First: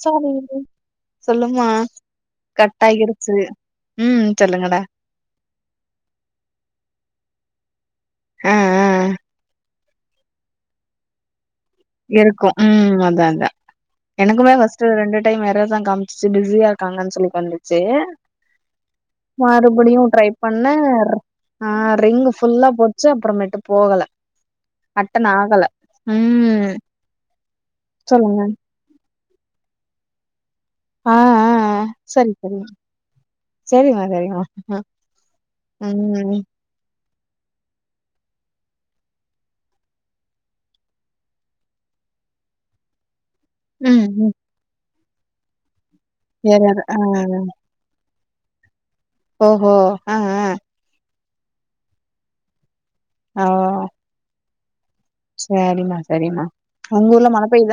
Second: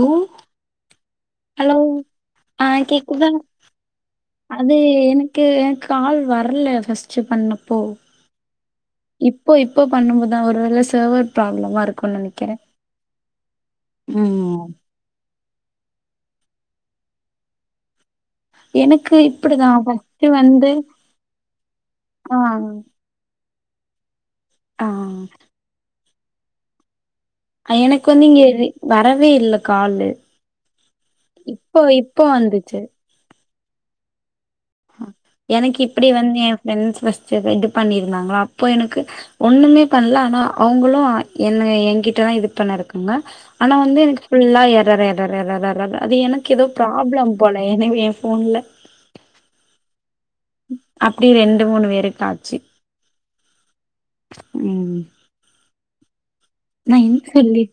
ஓ சாமி என்து சொல்லுமா ஹலோ ஆ கட் கேக்குதா ஆகிருச்சு ம் சொல்லுங்கடா க்கு கால் வரல ஃபஸ்ட்டு பண்ணப்போ ஆ ஆ இப்போ இப்போ பண்ணும்போத் தா ஒருவேள சர்வர் ப்ராப்ளமா இருக் இருக்கு ம் அதா அதா எனக்குமே ம் ஃபஸ்ட்டு ரெண்டு டைம் வேற இதா காமிச்சுச்சு பிஸியா இருக்காங்கன்னு சொல்லி வந்துச்சு எனக்கு இப்டிதா மறுபடியு ட்ரை ஃபர்ஸ்ட்டு பண்ண வந்து ஆஹ் ரிங்கு ஆ ஃபுல்லா போ ச்சு அப்றமேட்டு போகல ஆ அட்டன் ஆகல ம் அ எனக்கு வந்து சொல்லுங்க இங்க ரி வரவே இல்ல காலு ஆஹ் ஆஹ் இப்போ ஆஹ் இப்போ செரிங் தோழி வந்துச்சு செரிங்மா செரிங்கமா எனக்கு இப்டி வந்து என் ஃப்ரெண்ட்ஸ்ஸஸ் இது பண்ணிருந்தாங்களா அப்போ எனக்கு ஒண்ணுமே பண்ணல ஆனா அவங்களு என்ன என்கிட்டதா இது பண்ண இருக்காங்க ஆனா வந்து ம் எனக்கு ம் ஃபுல்லா எறர் எறர் எறறறறர் அது எனக்கு ஏதோ எரர் ஆ ப்ராப்ளம் போல ஏ ஃபோன்ல ஓஹோ ஆஹ் ஹ அப்டி ரெண்டு மூணு பேருக்கு ஆச்சு ஆஹ் உம் செரிமா செரிம்மா நா என்ன சொல்லி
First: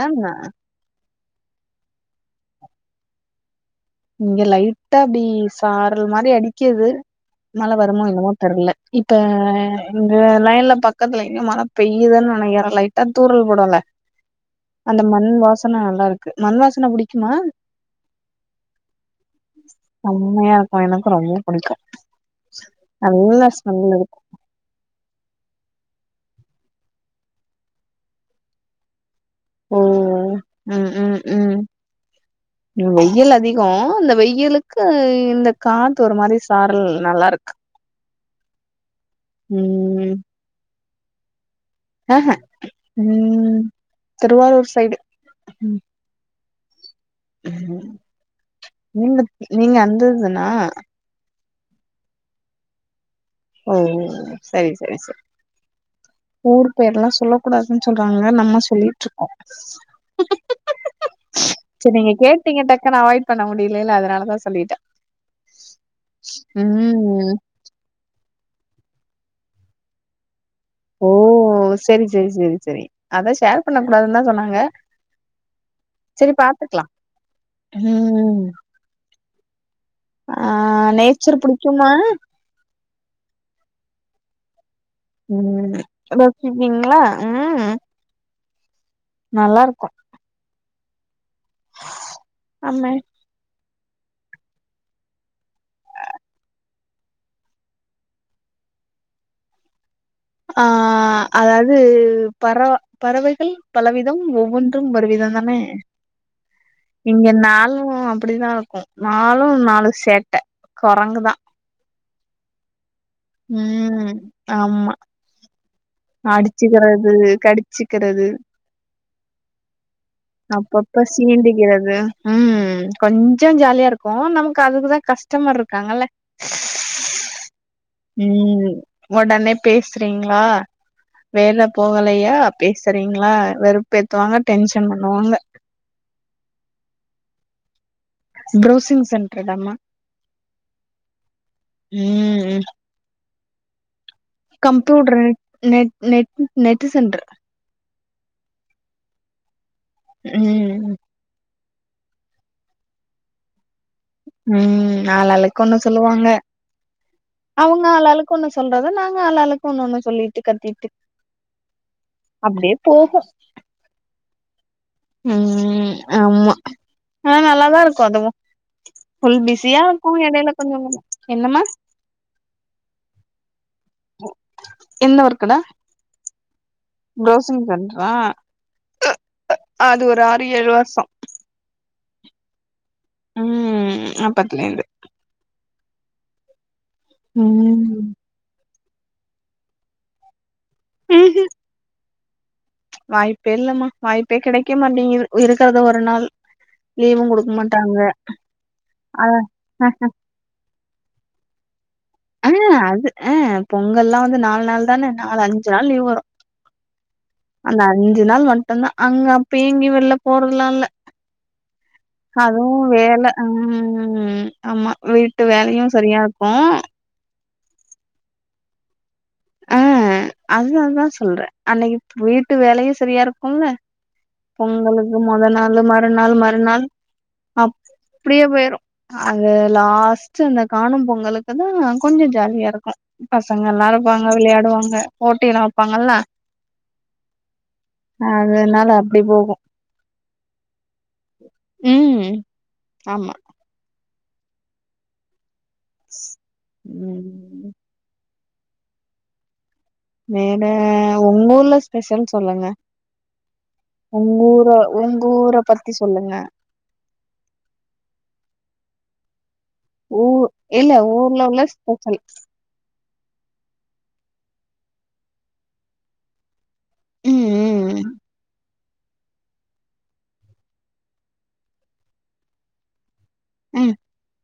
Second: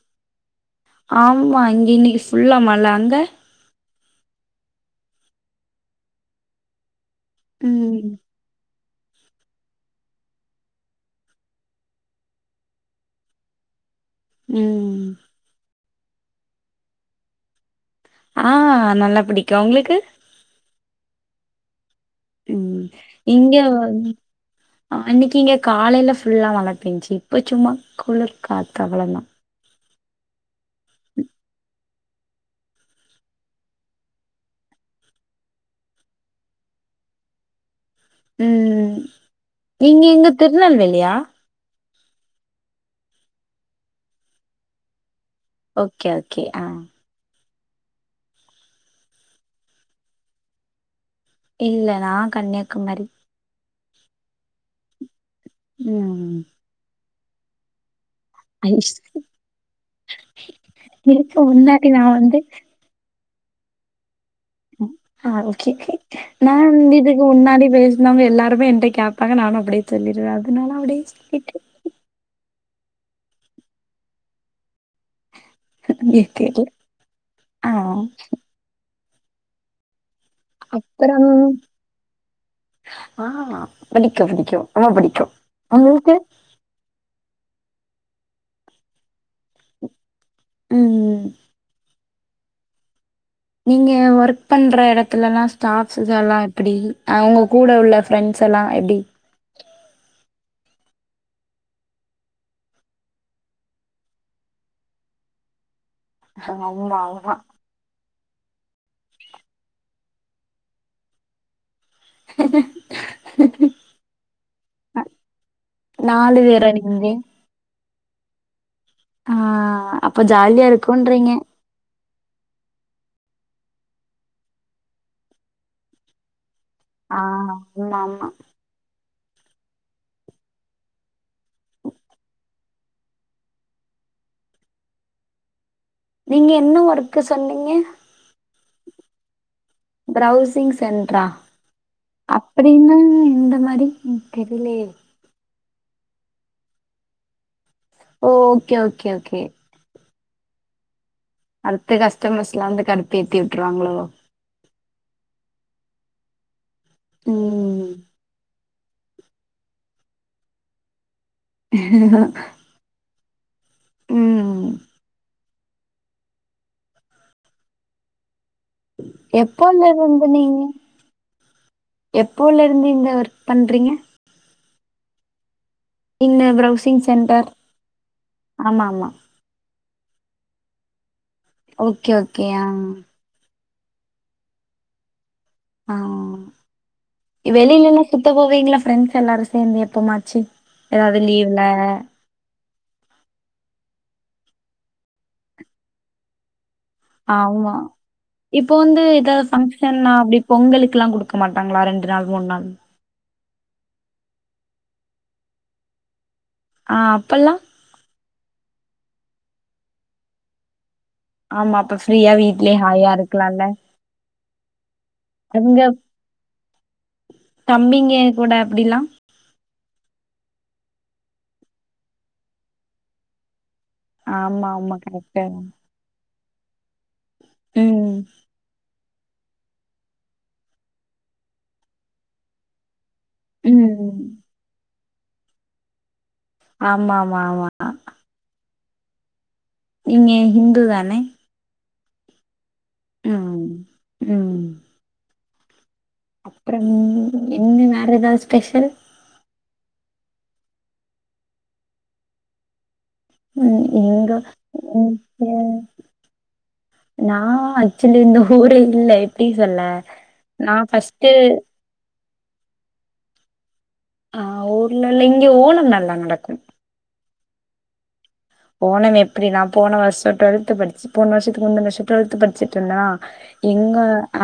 ஆமா இங்க இன்னைக்கு ஃபுல்லா மழ அங்க இங்க லைட்டா அப்டி சாரல் மாரி அடிக்கிது மழ வருமோ ம் என்னமோ தெர்ல இப்ப இந்த லைன்ல பக்கத்துல எங்கயோ மழை பெய்யுதுன்னு நெனைக்கற லைட்டா தூறல் போடல ம் அந்த மண் வாசன நல்லாருக்கு மண் வாசன புடிக்குமா ஆஹ் நல்லா பிடிக்கு உங்களுக்கு உண்மயா பா எனக்கு ரொம்ப புடிக்கு உம் நல்ல இங்க ஸ்மெல் வந் இருக்கு அன்னைக்கு இங்க காலையில ஃபுல்லா மழ பெஞ்ச்சி இப்போ சும்மா குளிர்க்காத்து அவ்ளவா ஓ ம் ம் ம் வெயில் அதிகோ இந்த வெயிலுக்கு இந்த காத்து ஒரு மாரி சாரல் நல்லாருக்கு ம் ம் நீங்க இங்க திருநெல்வேலியா ஆஹ்ஹ ம் திருவாரூர் சைடு ஓகே ஓகே ஆ ம் நீங்க நீங்க அந்த ஊர்தானா இல்ல நா கன்னியாகுமரி ஓ சரி சரி சரி ம் ஊர் பேர்ல்லா சொல்லக் கூடாதுன் சொல்றாங்க நம்ம ஐஸ் சொல்லிட்ருக்கோ இதுக்கு முன்னாடி நா வந் கேட்டிங்க டக்குனு அவாய்ட் பண்ண முடியல அதனால தா ஆஹ் ஓகே ஓகே நான் இதுக்கு ம் முன்னாடி பேஸ் ணவங்க எல்லாருமே என்ட்ட கேப்பாங்க நானும் அப்டியே சொல்லிடுவே அதனால அப்டியே ஓ சொல்லிட்டே சரி சரி சரி சரி அத ஷேர் பண்ண கூடாதுன்னு தா சொன்னாங்க ஏ செரி தெர்ல பாத்துக்லா ஆ உம் அப்புறம் நேச்சர் புடிக்குமா ஆஹ் புடிக்கு புடிக்க ரொம்ப புடிக்கு உம் ரெசிப்பீங்ளா உம் நல்லாருக்கு ம் அம்மே நீங்க ஒர்க் பண்ற எடத்துலல்லா ஸ்டாப்ஸ்ங்கலா எப்டி அவ்ங்க கூட உள்ள ஃப்ரெண்ட்ஸ்ஸெல்லா எப்டி ஆஹ் அதாவது பறவ பறவைகள் பலவிதம் ஒவ்வொன்றும் ஒரு விதம் தானே ஆமா இங்க ஆமா நாலு அப்டிதா நாலும் நாலு சேட்ட கொரங்குதா ம் ஆமா நாலு பேரா நீங்க அடிச்சுகிறது கடிச்சிக்கிறது ஆ அப்ப ஜாலியா அப்பப்ப இருக்குன்றீங்க சீண்டிகிறது ம் கொஞ்ச ஜாலியாருக்கு நமக்கு அதுக்குதா கஷ்டமர்ருக்காங்கல்ல ஆ ஆமா ஆமா ம் ஒடனே பேசுறீங்ளா வேலப் போகலையா பேசுறீங்ளா வெறுப்பேத்துவாங்க டென்ஷன் பண்ணுவாங்க நீங்க என்ன ஒர்க்கு சொன்னிங்க பிரவுசிங் சென்ட்ருதாம்மா பிரவுசிங் சென்ட்ரா ம் அப்டின்னா எந்த மாரி தெரிலயே computer net net net centre ஓ ஓகே ஓகே ஓகே ம் அடுத்த கஸ்டமர்ஸ்லா வந்து கடுப்பு ஏத்தி விட்ருவாங்ளோ ம் ஆள் ஆளுக்கு ஒன்னு சொல்லுவாங்க ம் அவுங்க ஆளாளுக்கு ஒன்னு சொல்றத நாங்க ஆளாளுக்கு ஒன்னு ஒன்னு சொல்லீட்டு கத்தீட்டு அப்டியே போகு ம் ம் ஆம்மா ஆ நல்லாதாருக்கு அதுவு ஃபுல் எப்போல பிஸியாருக்கு எடைல கொஞ்சோ கொஞ்சோ என்னம்மா எப்போலருந்து இந்த ஒர்க் பண்றிங்க ஓ என்ன ஒர்க்குடா இன்ன பிரவுசிங் சென்டர் ப்ரௌசிங் சென்டரா ஆமா ஆமா அது ஒரு ஆறு ஏழு வர்ஷோ ஓகே ஓகே ஆம் ம் அப்பத்லேந்து ஆ ம் வெளிலெல்லா சுத்த போவீங்ளா ப்ரெண்ட்ஸ் எல்லாரு சேந்து எப்போமாச்சி எதாவது ம்ஹூம் லீவ்ல வாய்ப்பே இல்லமா வாய்ப்பே கிடைக்க மாட்டேங்கிது இருக்கறத ஒரு நாள் லீவு குடுக்க ஆமா மாட்டாங்க இப்போ வந்து அ எதாவது ஃபங்க்ஷன்னா அப்டிப் பொங்கலுக்லா குடுக்க மாட்டாங்ளா ரெண்டு நாள் மூன் நாள் அ பொங்கல்லா வந்து நால் நாள் தான நாலு அஞ்சு நாள் லீவ் வரு ஆ அப்பல்லா அந்த அஞ்சு நாள் மட்டுந்தா அங்க அப்ப எங்கியு வெள்ல போறதுலா இல்ல ஆமா அப்பச் அதுவு வேல ம் ஆமா வீட்டு வேலையு உங்க சரியாக்கு தம்பிங்க கூட அப்டிலா அ அதுனால்தா சொல்றே அன்னைகிப் பீட்டு வேலையு செரியாருக்கு இல்ல ஆமா ஆமா பொங்கலுக்கு கரெக்ட்டு மொதநாளு மறுநாள் மறுநாள் ம் அப்டியே போயிரு அது லாஸ்ட்டு அந்த காணும் பொங்கலுக்குதா கொஞ்ச ஜாலியாருக்கு ம் பசங்களாருப்பாங்க விளையாடுவாங்க போட்டிலா வெப்பாங்கள்ல ஆமா மா மா அதனால அப்டி போகு நீங்க ஹிந்து தானே ம் ஆமா ம் ம் அப்றம் ம் என்ன வேற எதாது ஸ்பெஷல் வேற ஒங்கூர்ல ஸ்பெஷல் சொல்லுங்க ம் எங்க ஒங்கூரா ஒங்கூர ம் பத்தி சொல்லுங்க நா ஆக்சுவலி இந்த ஊரே இல்ல எப்டி சொல்ல ஊ நா இல்ல ஃபஸ்ட்டு ஊர்ல உள்ள ஸ்பெஷல் ஆ ஊர்லவுள்ள இங்க ஓணம் நல்லா நடக்கும் ம் ம் ம் ஓணம் எப்டி நா போன வர்ஷோ டொல்த்து படிச்சி போன வர்ஷத்துக்கு முந்துன வர்ஷோ டொல்த்து படிச்சுட்ருன்னா ம் எங்க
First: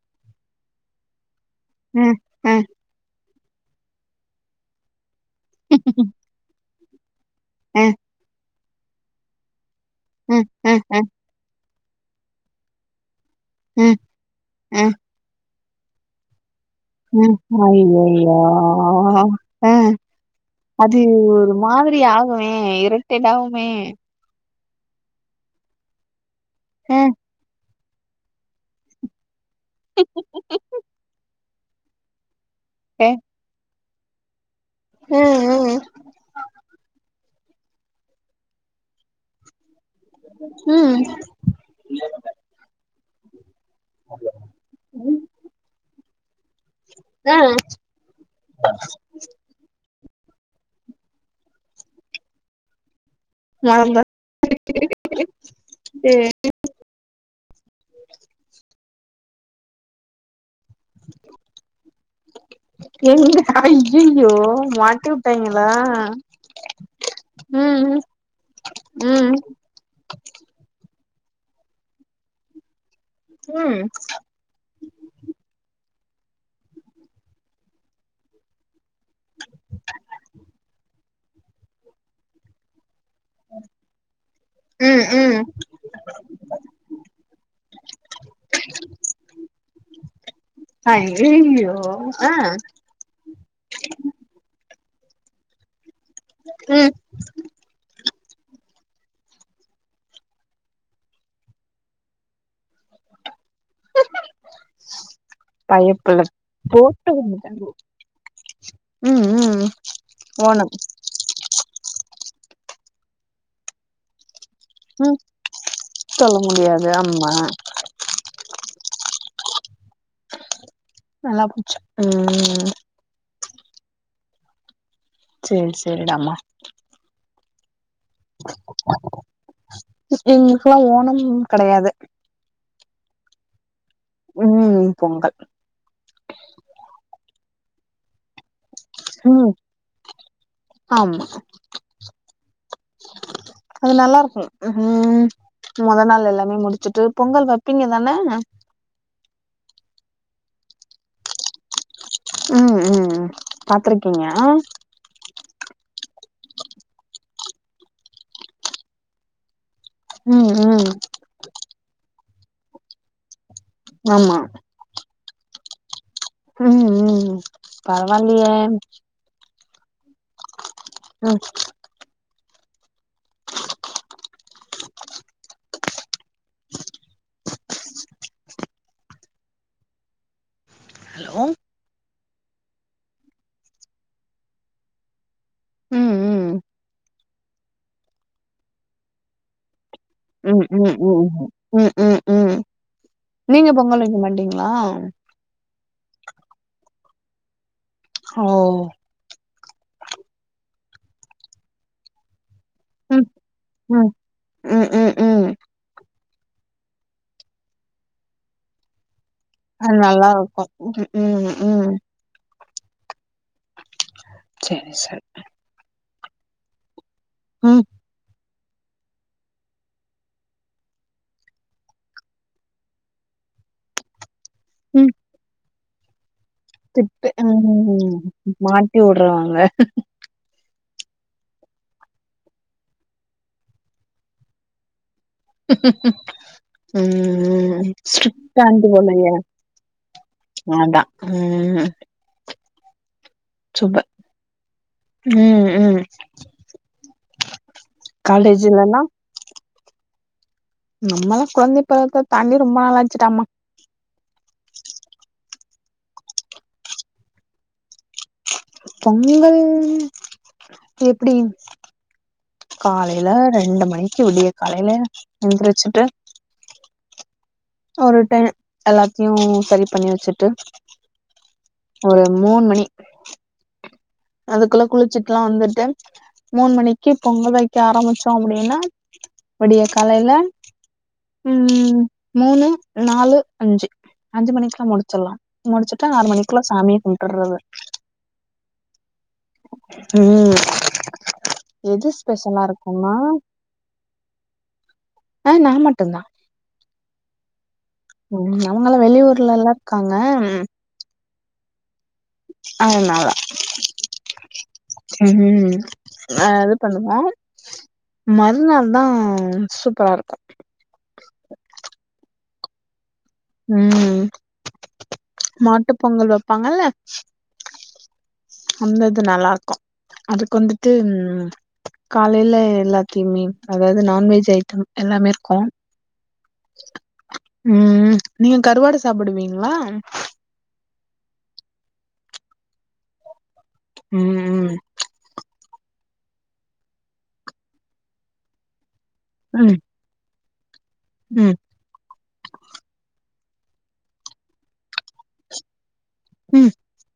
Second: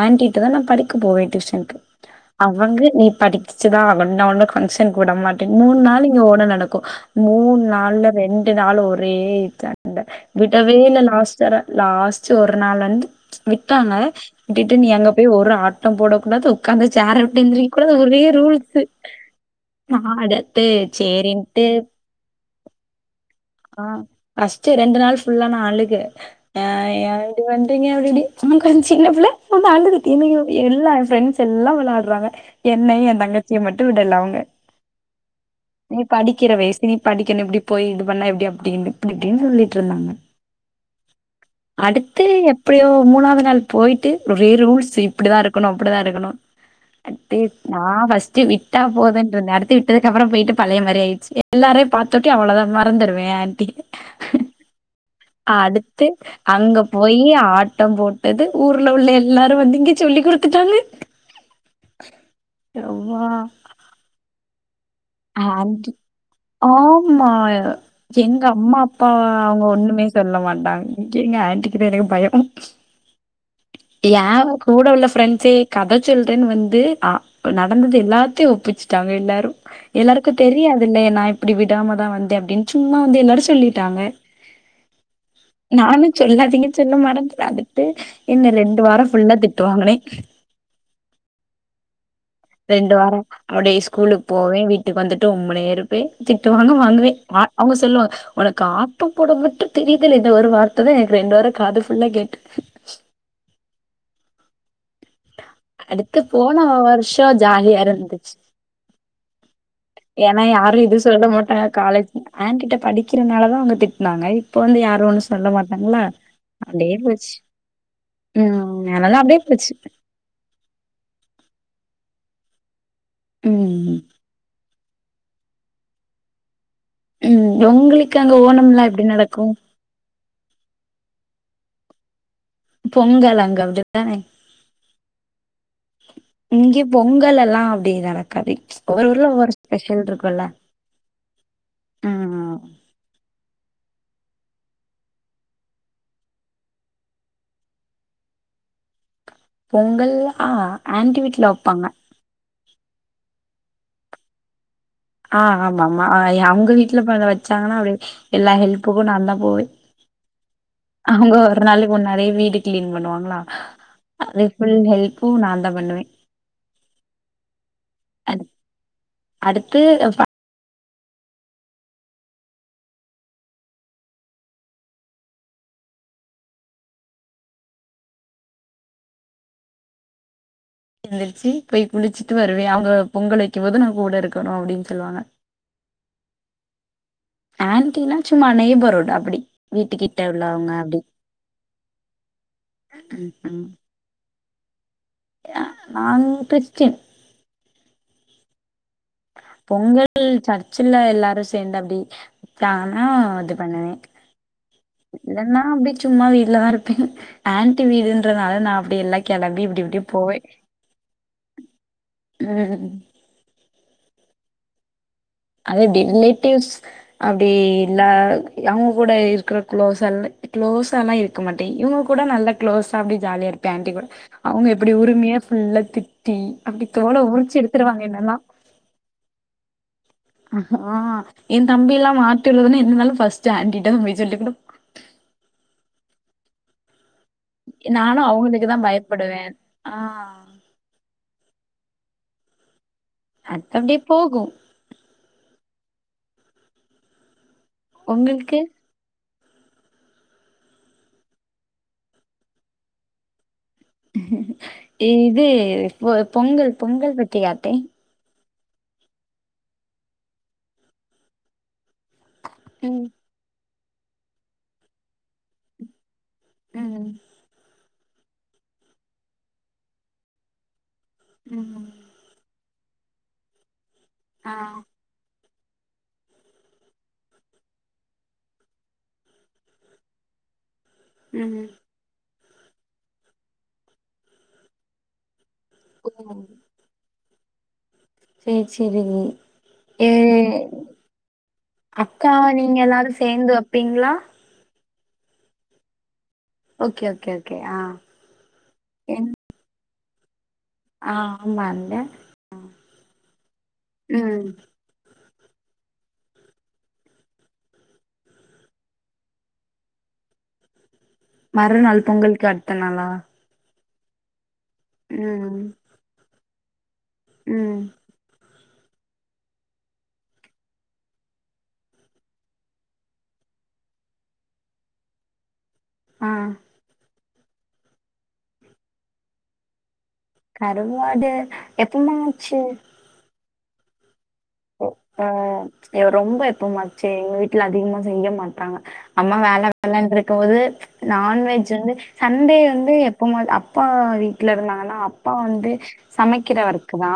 ஆன்ட்டி ட்டதா நா படிக்க போவே டியூசனுக்கு ம் ம் அவங்க நீ படி ச்சுதா ஆகணு நா ஒன்ன கங்க்ஷன்க்கு வுட மாட்டேன் மூண் நாள் இங்க ஓணோ நடக்கு மூண் ம் நாள்ல ரெண் டு நாள் ஒரே சண்ட ம் ம் விடவே ம் இல்ல ம் லாஸ்ட்டர லாஸ்ட்டு ஒரு நாள் வந்து விட்டாங்க ம் விட்டுட்டு நீ ம் அங்க போய் ஒரு ஆட்டோ போடக்கூடாது ஒக்காந்த சேர ம் விட்டெந்திரிக்க கூடாது ஒரே ஐயையோ ரூல்ஸ்ஸு ஆ நா அடத்து அது சேரின் ஒரு மாதிரி ஆகுமே இருடேட்டாகு ஆ ஃபர்ஸ்ட்டு ரெண்டு நாள் ஃபுல்லா நா அழுக அ ஆ ய நீங்க வன்ட்டீங்க ஆல்ரெடி [unintelligible] சின்னபுள்ள ரொம்ப அழுதுக்கு என்னயு எல்லா ஃப்ரெண்ட்ஸ் ஸெல்லா வெளாட்றாங்க என்னயு எ தங்கச்சிய மட்டு விடல அவுங்க ஆ ஆ அ நீ படிக்கிற வய்சு நீ படிக்கணு இப்டி போய் இது பண்ணா எப்டி அப்டின்னு அப்டிஇப்டின் சொல்லி ம் அடுத்து எப்பயோ மூணாவ்து நாள் போய்ட்டு ஒரே ரூல்ஸ்ஸு இப்டிதாருக்கணு அப்டிதாருக்கணு ஆ நா ஃபஸ்ட்டு விட்டா போதுன்ட்ருந்தே அடுத்து விட்டதுக்கப்றோ போய்ட்டு பழைய மாரி ஆய்ர்ச்சி எல்லாரயு பாத்தோட்டி அவ்ளோ தா மறந்துருவே ஏ ஆன்ட்டி மறந்துட்டு அடுத்து அங்க போயி ஆட்டோ‌போட்டது ஊர்ல உள்ள எல்லாரு வந்து இங்க சொல்லி குடுத்துட்டாங்க யவ்வா என்ன அய்யய்யோ மாட்டி விட்டாய்ங்களா ஆன்ட்டி ஆமா ம் ம் எங்கம்மாப்பா ம் அவுங்க ஒண்ணுமே சொல்ல மாட்டாங் எங்க ஆன்டிக்கித்தா எனக்கு பயோ ம் எ யாருக் கூட உள்ள ஃப்ரெண்ட்ஸே கத சொல்றேன் வந்து அ நடந்தது எல்லாத்தியு ஒப்பிச்சுட்டாங்க எல்லாரு எல்லாருக்கு தெரியாதுல நா இப்டி விடாமதா வந்தே அப்டின் சும்மா வந்து எல்லாரு சொல்லிட்டாங்க ம் ம் நானு சொல்லாதீங்க சொல்ல மறந்துராந்துட்டே என்ன ரெண்டு வாரோ ஃபுல்லா திட்டு வாங்குனே அய்யய்யோ ஆ ரெண்டு வாரோ அப்டியே ஸ்கூலுக்கு போவே வீட்டுக்கு வந்துட்டு உம்முனே இருப்பே திட்டு வாங்கு ம் வாங்குவே அவுங்க சொல்லுவா ஒனக்கு ஆட்டோ போட மட்டு தெரிதுல இந்த ஒரு வார்த்த தா எனக்கு ரெண்டு வாரோ காது ஃபுல்லா கேட்டு பயப்புள்ள அடுத்து போன போட்டு வருஷம் குடுத்துட்டாய்ங்க ஜாலியா ம் ம் ஏனா ஓனம் யாரு எது சொல்ல மாட்டாங்க காலேஜ் ஆன்ட்டிட்ட படிக்கிறனால தா அவுங்க திட்னாங்க இப்போ வந்து யாரு ம் ஒன்னு சொல்ல மாட்டாங்ள சொல்ல முடியாது அப்டியே போச்சு ஆமா ம் அதல்லா அப்டியே போச்சு நல்லா போச்சு ம் ம் ம் சேர் சேரிடாமா ம் ஒங்ளுக்கு அங்க ஓணம்ல்லா எப்டி நடக்கு எங்ளுக்லா ஓணம் கெடயாது பொங்கல் அங்க அது உம் பொங்கல் இங்க பொங்கல் எல்லா அப்டி நடக்காது ஒவ்வொரு ஊர்ல ம் ஒவ்வொரு ஸ்பெஷல் இருக்குல்ல ஆமா ம் அது நல்லா இருக்கும் உம் மொத நாள் எல்லாமே முடிச்சுட்டு பொங்கல் வப்பீங்க தானே பொங்கல்லா ஆன்டி வீட்ல வெப்பாங்க ம் ம் ம் பாத்துருக்கீங்க ஆ ஆமாமா அ எ அங்க வீட்ல இப்பர வச்சாங்கன்னா அப்டி எல்லா ஹெல்ப்புக்கு நான்தா போவே ம் ம் அவுங்க ஒரு நாளைக்கு முன்னாடியே வீடு கிளீன் பண்ணுவாங்களா ஆமா அது ஃபுல் ஹெல் ப்பு நா தா பண்ணுவே ம் ம் அது பரவாயில்லியே அடுத்து ம் ஹலோ எந்திரிச்சு போய் குளிச்சிட்டு வருவே அவுங்க பொங்கல் வைக்கு போது நா கூட இருக்கனு அப்டின் சொல்லுவாங்க ம் ம் ஆன்ட்டினா சும்மா நெய்பர்ஹுட் அப்டி வீட்டு கிட்ட உம் உம் உம் ம் ம் ம் ம் ம் நீங்க பொங்கல் வைக்க மாட்டீங்களா நாங் கிறிஸ்டின் ஓ பொங்கல் சர்ச்சில எல்லாரு சேந்த அப்டி தானா ம், இது பண்ணுவே ம், ம், ம், ம். இல்லனா அப்டி சும்மா வீட்லதா இருப்பே ஆன்ட்டி வீடுன்றனால நா அப்டி எல்லா கெளம்பி இப்டி அ இப்டி நல்லா போவே இருக்கு உம் உம் ம் சேரி சார் அத எப்டி ரிலேட்டிவ்ஸ் அப்டி ம், எல்லா அவங்க கூட இருக்கிற க்ளோஸ க்ளோஸால்லா இருக்க மாட்டே இவுங்க கூட நல்ல க்ளோஸா அப்டே ஜாலியா இருப் பே ஆன்ட்டி கூட அவுங்க எப்டி ம். உரிமையா ஃபுல்ல திட்டி அப்டி தோல உரிச்சி எடுத்துருவாங்க என்னல்லா ட்டி உடுறாங்க ஆ என் தம்பி எல்லா மாட்டி உட்றதுன்னா என்னாலு ஃபஸ்ட்டு ஆன்டிட்டதா போய் சொல்லி புடு [inaudible] உம் உம் நானு ஸ்ட்ரிக்ட் அவங்களுக்கு தா ஆன்ட்டி போலயே பயப்படுவே ஆ அதா உம் அ அப்டே போகு உம் உம் உங்களுக்கு காலேஜ் இல்லனா நம்மளா கொழந்தை பருவத்த தாண்டி ரொம்ப நாள் ஆச்சுடாம்மா இது பொங்கல் பொங்கல் பத்தியா அத்தை பொங்கல் எப்டி ம் காலையில ரெண்டு மணிக்கு விடிய காலையில எந்திரிச்சிட்டு ம் ஒரு டை எல்லாத்தியு சரி பண்ணி வச்சிட்டு ம் ஒரு மூண் மணி ஆ அதுக்குள்ள குளிச்சிட்லா வந்துட்டு மூண் மணிக்கி பொங்கல் வைக்க ஆரம்பிச்சோ அப்டின்னா விடிய காலையில ம் மூணு நாலு அஞ்சு அஞ்சு மணிக்குல முடிச்சல்லா முடிச்சிட்டு ஆறு மணிக்குள்ள சாமியே கும் டர்றது சேர் செரி மி ஏ ம் எது அக்கா ஸ்பெஷலா நீங்க எல்லாரு இருக்கும்னா சேந்து வப்பீங்ளா ஆ நா மட்டு தா ஓகே ஓகே ஓகே ஆ உம் அவுங்கல்லா என் வெளியூர்ல எல்லா இருக்காங்க ம் ஆ ஆமாந்த அதனால ம் உம் ஆ இது பண்ணுவ மறுநாள் தா சூப்பரா இருக்கு மறுநாள் பொங்கலுக்கு அடுத்த நாளா உம் மாட்டு பொங்கல் வப்பாங்கல்ல உம் அந்தது நல்லாருக்கு அதுக்கு வந்துட்டு காலைல எல்லாத்தியுமே அதாது நான்வெஜ் ஐட்டம் எல்லாமே இருக்கும் ஆ உம் உம் நீங்க கருவாடு சாப்புடுவீங்களா கருவாடு எப்பமாச்சு உம் ஆ ரொம்ப எப்பமாச்சு எங்க வீட்ல அதிகமா செய்ய மாட்டாங்க அம்மா வேல ம் வேலன் இருக்கும் போது ம் நான்வெஜ் வந்து சண்டே வந்து எப்போமாது அப்பா வீட்டுல இருந்தாங்கன்னா அப்பா வந்து சமைக்கிற ம் ஒர்க்கு தா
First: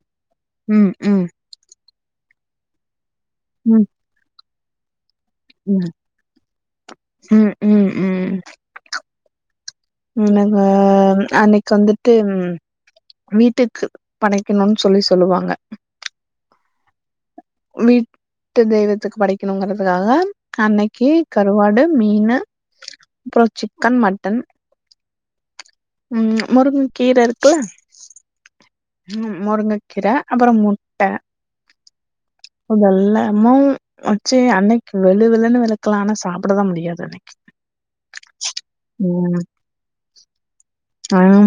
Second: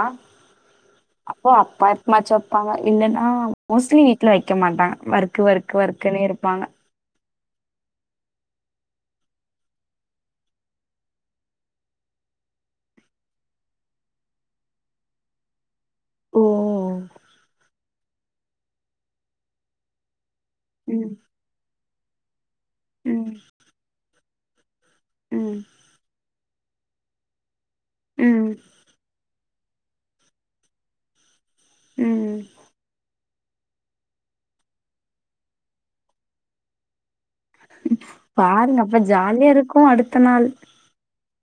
ம் ம் அப்போ அப்பா எப்பமாச்சு வப்பாங்க இல்லன்னா ம் மோஸ்ட்லி வீட்ல வைக்க மாட்டாங்க வொர்க் வொர்க் வொர்க்குனே இருப்பாங்க உம் உம் உம் எனக்கு [unintelligible] அன்னைக்கு வந்துட்டு வீட்டுக்கு படைக்கணோன்னு சொல்லி சொல்லுவாங்க ஓ வீட்டு தெய்வத்துக்கு படைக்கணுங்கிறதுக்காக அன்னைக்கு ம் கருவாடு மீனு ம் அப்புறோ சிக்கன் மட்டன் ம் ம் முருங்கக் கீர இருக்குல ம் ம் முருங்கக்கீர அப்புறம் முட்ட ம் அதெல்லா அம்மாவு வச்சு அன்னைக்கு வெளு வெளுன்னு வெளுக்கலா ஆனா சாப்டதான் முடியாது பாருங்க அப்ப ஜாலியா இருக்கு அடுத்த நாள் ஆம்